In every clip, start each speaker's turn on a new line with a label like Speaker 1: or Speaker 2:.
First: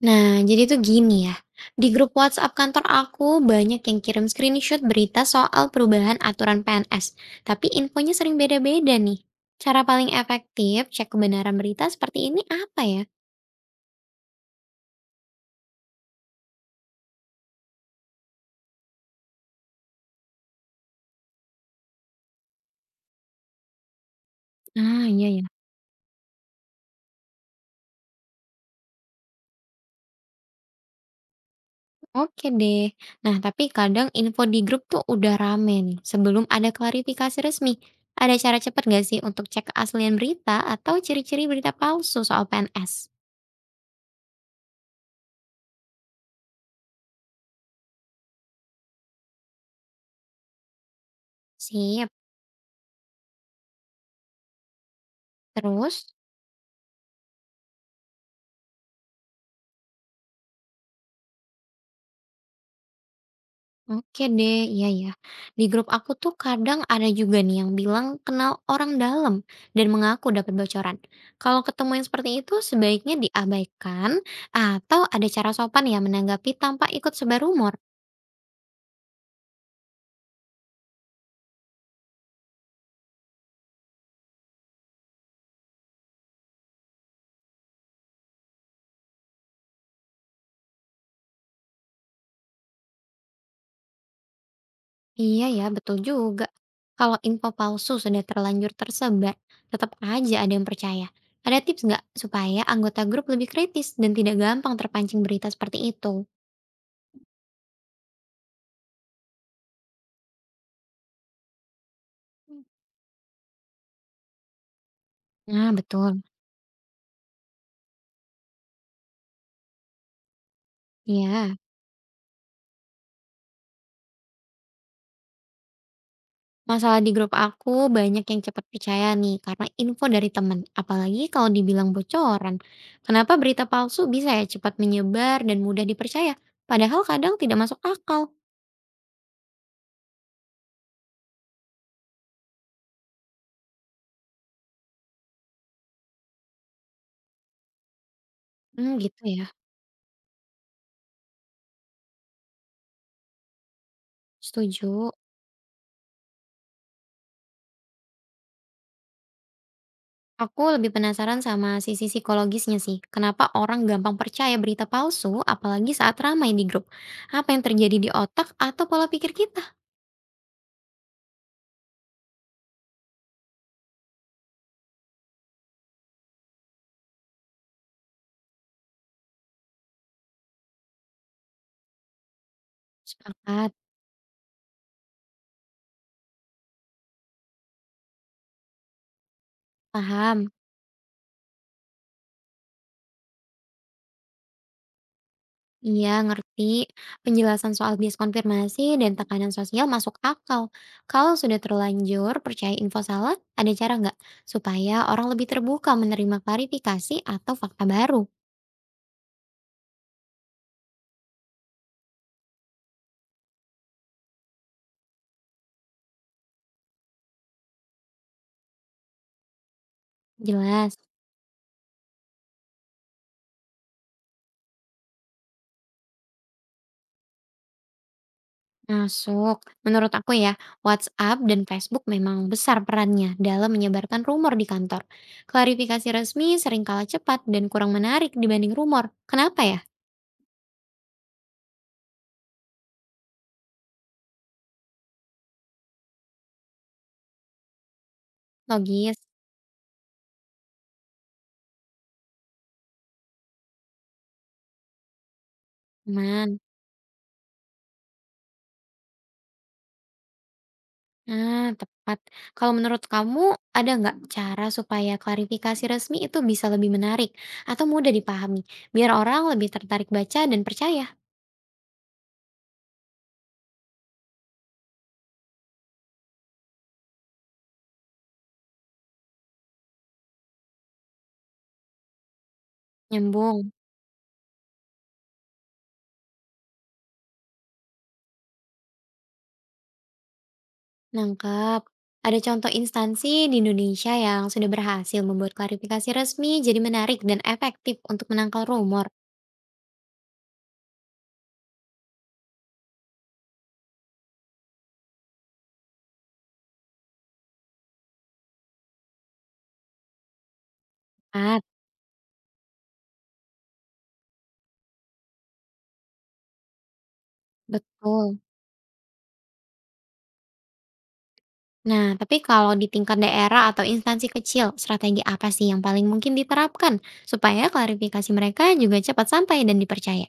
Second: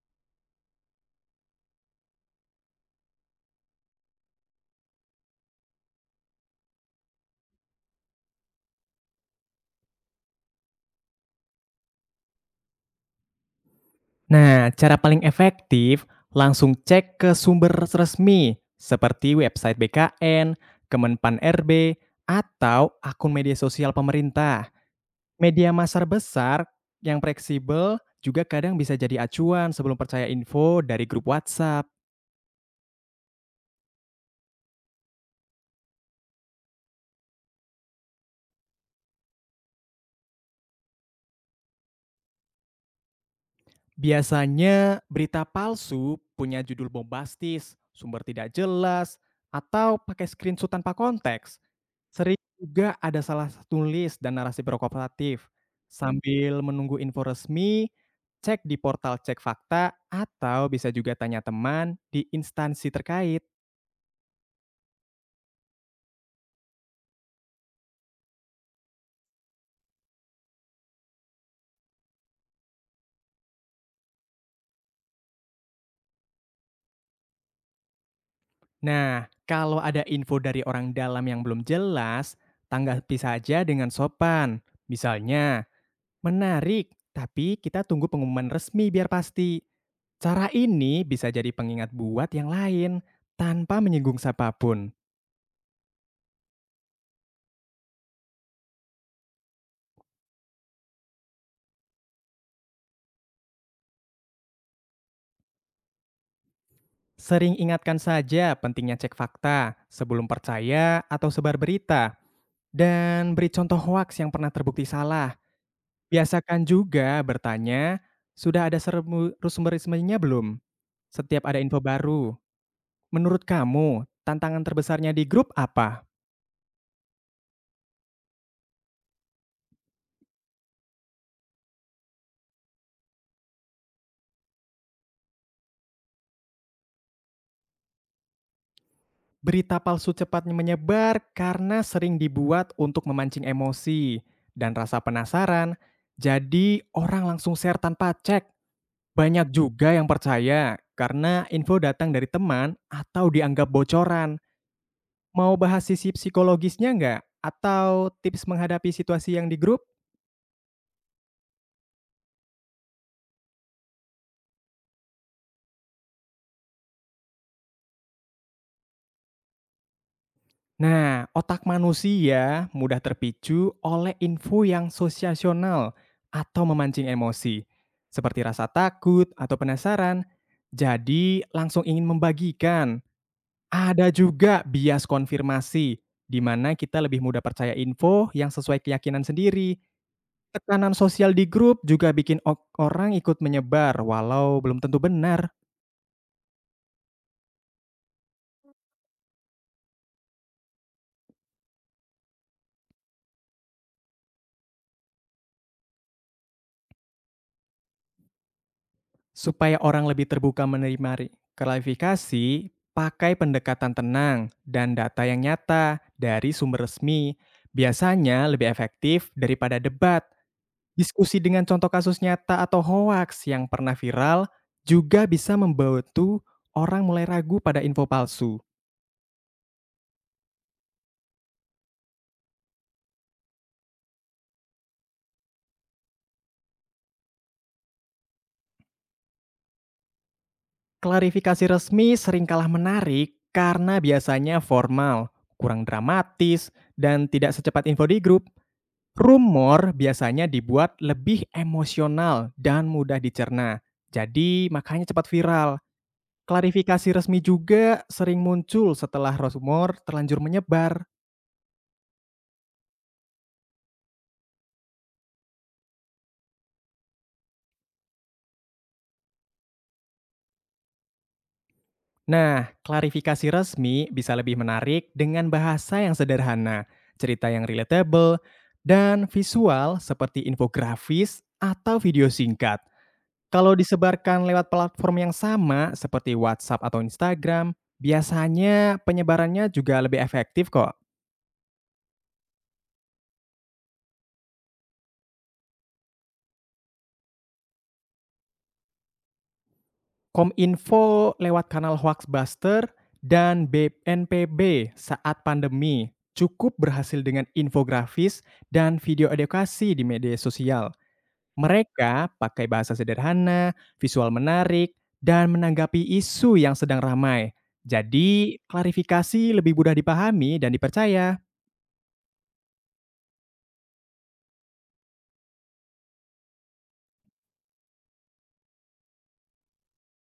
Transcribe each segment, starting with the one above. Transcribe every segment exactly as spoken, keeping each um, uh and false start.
Speaker 1: Nah, jadi tuh gini ya. Di grup WhatsApp kantor aku banyak yang kirim screenshot berita soal perubahan aturan P N S. Tapi infonya sering beda-beda nih. Cara paling efektif cek kebenaran berita seperti ini apa ya?
Speaker 2: Nah, cara paling efektif langsung cek ke sumber resmi seperti website B K N, Kemenpan R B, atau akun media sosial pemerintah.
Speaker 1: Ah, iya ya.
Speaker 2: Media masar besar yang fleksibel juga kadang bisa jadi acuan sebelum percaya info dari grup WhatsApp.
Speaker 1: Oke deh. Nah, tapi kadang info di grup tuh udah rame nih. Sebelum ada klarifikasi resmi, ada cara cepat nggak sih untuk cek keaslian berita atau ciri-ciri berita palsu soal P N S?
Speaker 2: Biasanya berita palsu punya judul bombastis, sumber tidak jelas, atau pakai screenshot tanpa konteks.
Speaker 1: Sip.
Speaker 2: Sering juga ada salah tulis dan narasi provokatif.
Speaker 1: Terus?
Speaker 2: Sambil menunggu info resmi, cek di portal cek fakta atau bisa juga tanya teman di instansi terkait.
Speaker 1: Oke deh, iya ya. Di grup aku tuh kadang ada juga nih yang bilang kenal orang dalam dan mengaku dapat bocoran. Kalau ketemu yang seperti itu sebaiknya diabaikan atau ada cara sopan ya menanggapi tanpa ikut sebar rumor.
Speaker 2: Nah, kalau ada info dari orang dalam yang belum jelas, tanggapi saja dengan sopan. Misalnya, menarik, tapi kita tunggu pengumuman resmi biar pasti. Cara ini bisa jadi pengingat buat yang lain, tanpa menyinggung siapapun.
Speaker 1: Iya ya, betul juga. Kalau info palsu sudah terlanjur tersebar, tetap aja ada yang percaya. Ada tips nggak supaya anggota grup lebih kritis dan tidak gampang terpancing berita seperti itu?
Speaker 2: Sering ingatkan saja pentingnya cek fakta sebelum percaya atau sebar berita. Dan beri contoh hoaks yang pernah terbukti salah.
Speaker 1: Nah, betul.
Speaker 2: Biasakan juga bertanya, sudah ada sermu- sumber-sumbernya belum? Setiap
Speaker 1: Iya.
Speaker 2: ada info baru, menurut kamu tantangan terbesarnya di grup apa?
Speaker 1: Masalah di grup aku banyak yang cepat percaya nih karena info dari teman, apalagi kalau dibilang bocoran. Kenapa berita palsu bisa ya cepat menyebar dan mudah dipercaya, padahal kadang tidak masuk akal.
Speaker 2: Berita palsu cepat menyebar karena sering dibuat untuk memancing emosi dan rasa penasaran. Jadi, orang langsung share tanpa cek.
Speaker 1: Hmm, gitu ya.
Speaker 2: Banyak juga yang percaya karena info datang dari teman atau dianggap bocoran.
Speaker 1: Setuju.
Speaker 2: Mau bahas sisi psikologisnya nggak? Atau tips menghadapi situasi yang di grup?
Speaker 1: Aku lebih penasaran sama sisi psikologisnya sih. Kenapa orang gampang percaya berita palsu apalagi saat ramai di grup? Apa yang terjadi di otak atau pola pikir kita?
Speaker 2: Nah, otak manusia mudah terpicu oleh info yang sosiasional atau memancing emosi, seperti rasa takut atau penasaran. Jadi, langsung ingin membagikan.
Speaker 1: Sepakat,
Speaker 2: Ada juga bias konfirmasi, di mana kita lebih mudah percaya info yang sesuai keyakinan sendiri.
Speaker 1: paham.
Speaker 2: Tekanan sosial di grup juga bikin o- orang ikut menyebar, walau belum tentu benar.
Speaker 1: Iya, ngerti. Penjelasan soal bias konfirmasi dan tekanan sosial masuk akal. Kalau sudah terlanjur percaya info salah, ada cara nggak supaya orang lebih terbuka menerima klarifikasi atau fakta baru?
Speaker 2: Supaya orang lebih terbuka menerima ri- klarifikasi, pakai pendekatan tenang dan data yang nyata dari sumber resmi. Biasanya lebih efektif daripada debat.
Speaker 1: Jelas.
Speaker 2: Diskusi dengan contoh kasus nyata atau hoaks yang pernah viral juga bisa membantu orang mulai ragu pada info palsu.
Speaker 1: Masuk. Menurut aku ya, WhatsApp dan Facebook memang besar perannya dalam menyebarkan rumor di kantor. Klarifikasi resmi sering kalah cepat dan kurang menarik dibanding rumor. Kenapa ya?
Speaker 2: Klarifikasi resmi sering kalah menarik karena biasanya formal, kurang dramatis, dan tidak secepat info di grup.
Speaker 1: Logis.
Speaker 2: Rumor biasanya dibuat lebih emosional dan mudah dicerna, jadi makanya cepat viral.
Speaker 1: Aman.
Speaker 2: Klarifikasi resmi juga sering muncul setelah rumor terlanjur menyebar.
Speaker 1: Nah, tepat. Kalau menurut kamu, ada nggak cara supaya klarifikasi resmi itu bisa lebih menarik atau mudah dipahami, biar orang lebih tertarik baca dan percaya?
Speaker 2: Nah, klarifikasi resmi bisa lebih menarik dengan bahasa yang sederhana, cerita yang relatable, dan visual seperti infografis atau video singkat.
Speaker 1: Nyambung.
Speaker 2: Kalau disebarkan lewat platform yang sama seperti WhatsApp atau Instagram, biasanya penyebarannya juga lebih efektif kok.
Speaker 1: Nangkep. Ada contoh instansi di Indonesia yang sudah berhasil membuat klarifikasi resmi jadi menarik dan efektif untuk menangkal rumor.
Speaker 2: Kominfo lewat kanal Hoaxbuster dan B N P B saat pandemi cukup berhasil dengan infografis dan video edukasi di media sosial.
Speaker 1: Tepat.
Speaker 2: Mereka pakai bahasa sederhana, visual menarik, dan menanggapi isu yang sedang ramai.
Speaker 1: Betul.
Speaker 2: Jadi, klarifikasi lebih mudah dipahami dan dipercaya.
Speaker 1: Nah, tapi kalau di tingkat daerah atau instansi kecil, strategi apa sih yang paling mungkin diterapkan supaya klarifikasi mereka juga cepat sampai dan dipercaya?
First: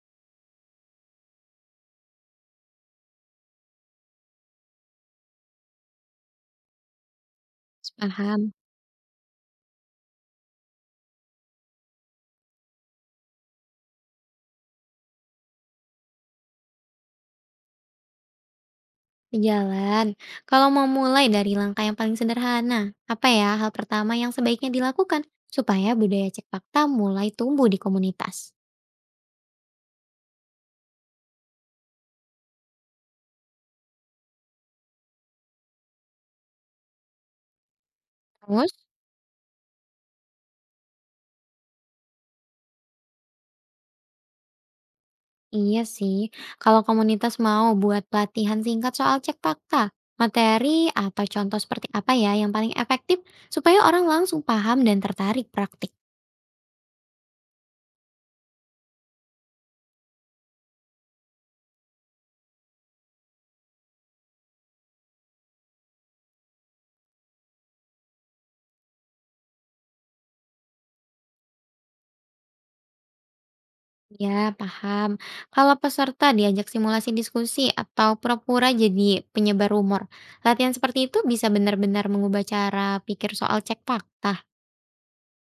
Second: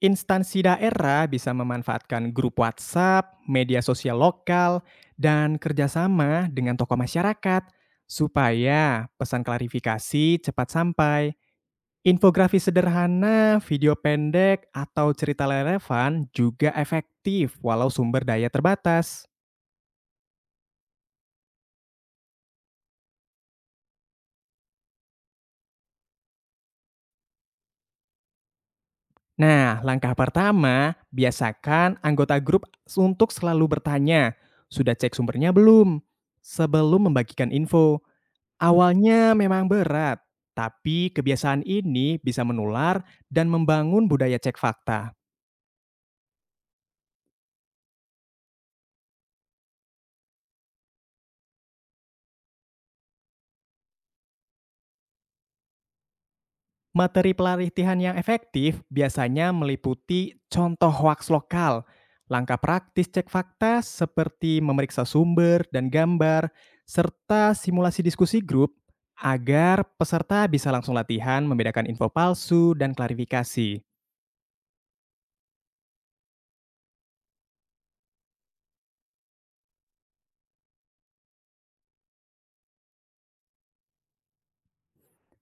Speaker 2: Instansi daerah bisa memanfaatkan grup WhatsApp, media sosial lokal, dan kerjasama dengan tokoh masyarakat
Speaker 1: Paham.
Speaker 2: supaya pesan klarifikasi cepat sampai. Infografis sederhana, video pendek, atau cerita relevan juga efektif walau sumber daya terbatas.
Speaker 1: Di jalan, kalau mau mulai dari langkah yang paling sederhana, apa ya hal pertama yang sebaiknya dilakukan supaya budaya cek fakta mulai tumbuh di komunitas?
Speaker 2: Nah, langkah pertama, biasakan anggota grup untuk selalu bertanya, sudah cek sumbernya belum? Sebelum membagikan info.
Speaker 1: Terus?
Speaker 2: Awalnya memang berat, tapi kebiasaan ini bisa menular dan membangun budaya cek fakta.
Speaker 1: Iya sih, kalau komunitas mau buat pelatihan singkat soal cek fakta, materi atau contoh seperti apa ya yang paling efektif supaya orang langsung paham dan tertarik praktik.
Speaker 2: Materi pelatihan yang efektif biasanya meliputi contoh hoaks lokal, langkah praktis cek fakta seperti memeriksa sumber dan gambar, serta simulasi diskusi grup agar peserta bisa langsung latihan membedakan info palsu dan klarifikasi.
Speaker 1: Ya, paham. Kalau peserta diajak simulasi diskusi atau pura-pura jadi penyebar rumor, latihan seperti itu bisa benar-benar mengubah cara pikir soal cek fakta.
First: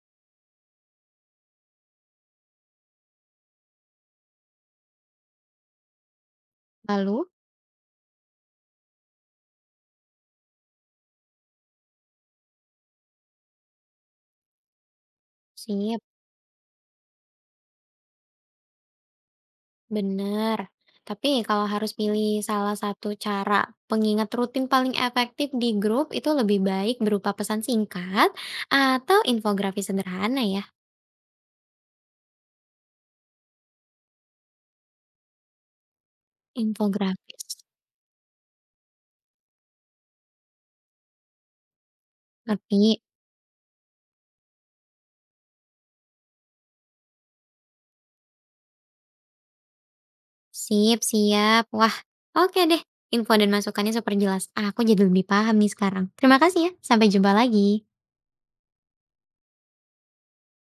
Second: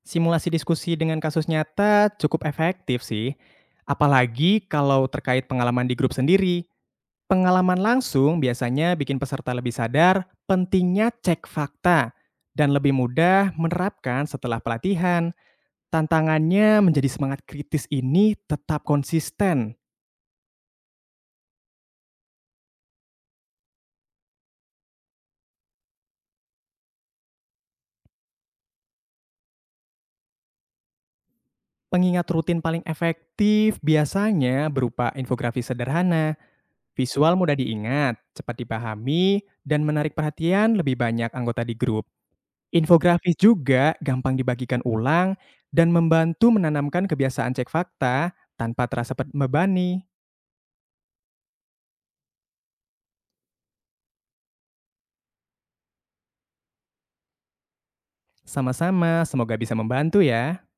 Speaker 2: Simulasi diskusi dengan kasus nyata cukup efektif sih, apalagi kalau terkait pengalaman di grup sendiri.
Speaker 1: Lalu,
Speaker 2: Pengalaman langsung biasanya bikin peserta lebih sadar pentingnya cek fakta dan lebih mudah menerapkan setelah pelatihan.
Speaker 1: sip.
Speaker 2: Tantangannya menjadi semangat kritis ini tetap konsisten.
Speaker 1: Benar. Tapi kalau harus pilih salah satu cara pengingat rutin paling efektif di grup itu lebih baik berupa pesan singkat atau infografis sederhana ya.
Speaker 2: Pengingat rutin paling efektif biasanya berupa infografis sederhana, visual mudah
Speaker 1: Infografis.
Speaker 2: diingat, cepat dipahami, dan menarik perhatian lebih banyak anggota di grup.
Speaker 1: Ngerti?
Speaker 2: Infografis juga gampang dibagikan ulang dan membantu menanamkan kebiasaan cek fakta tanpa terasa pet- membebani.
Speaker 1: Sip, siap. Wah, oke deh. Info dan masukannya super jelas. Aku jadi lebih paham nih sekarang. Terima kasih ya. Sampai jumpa lagi.
Speaker 2: Sama-sama, semoga bisa membantu ya.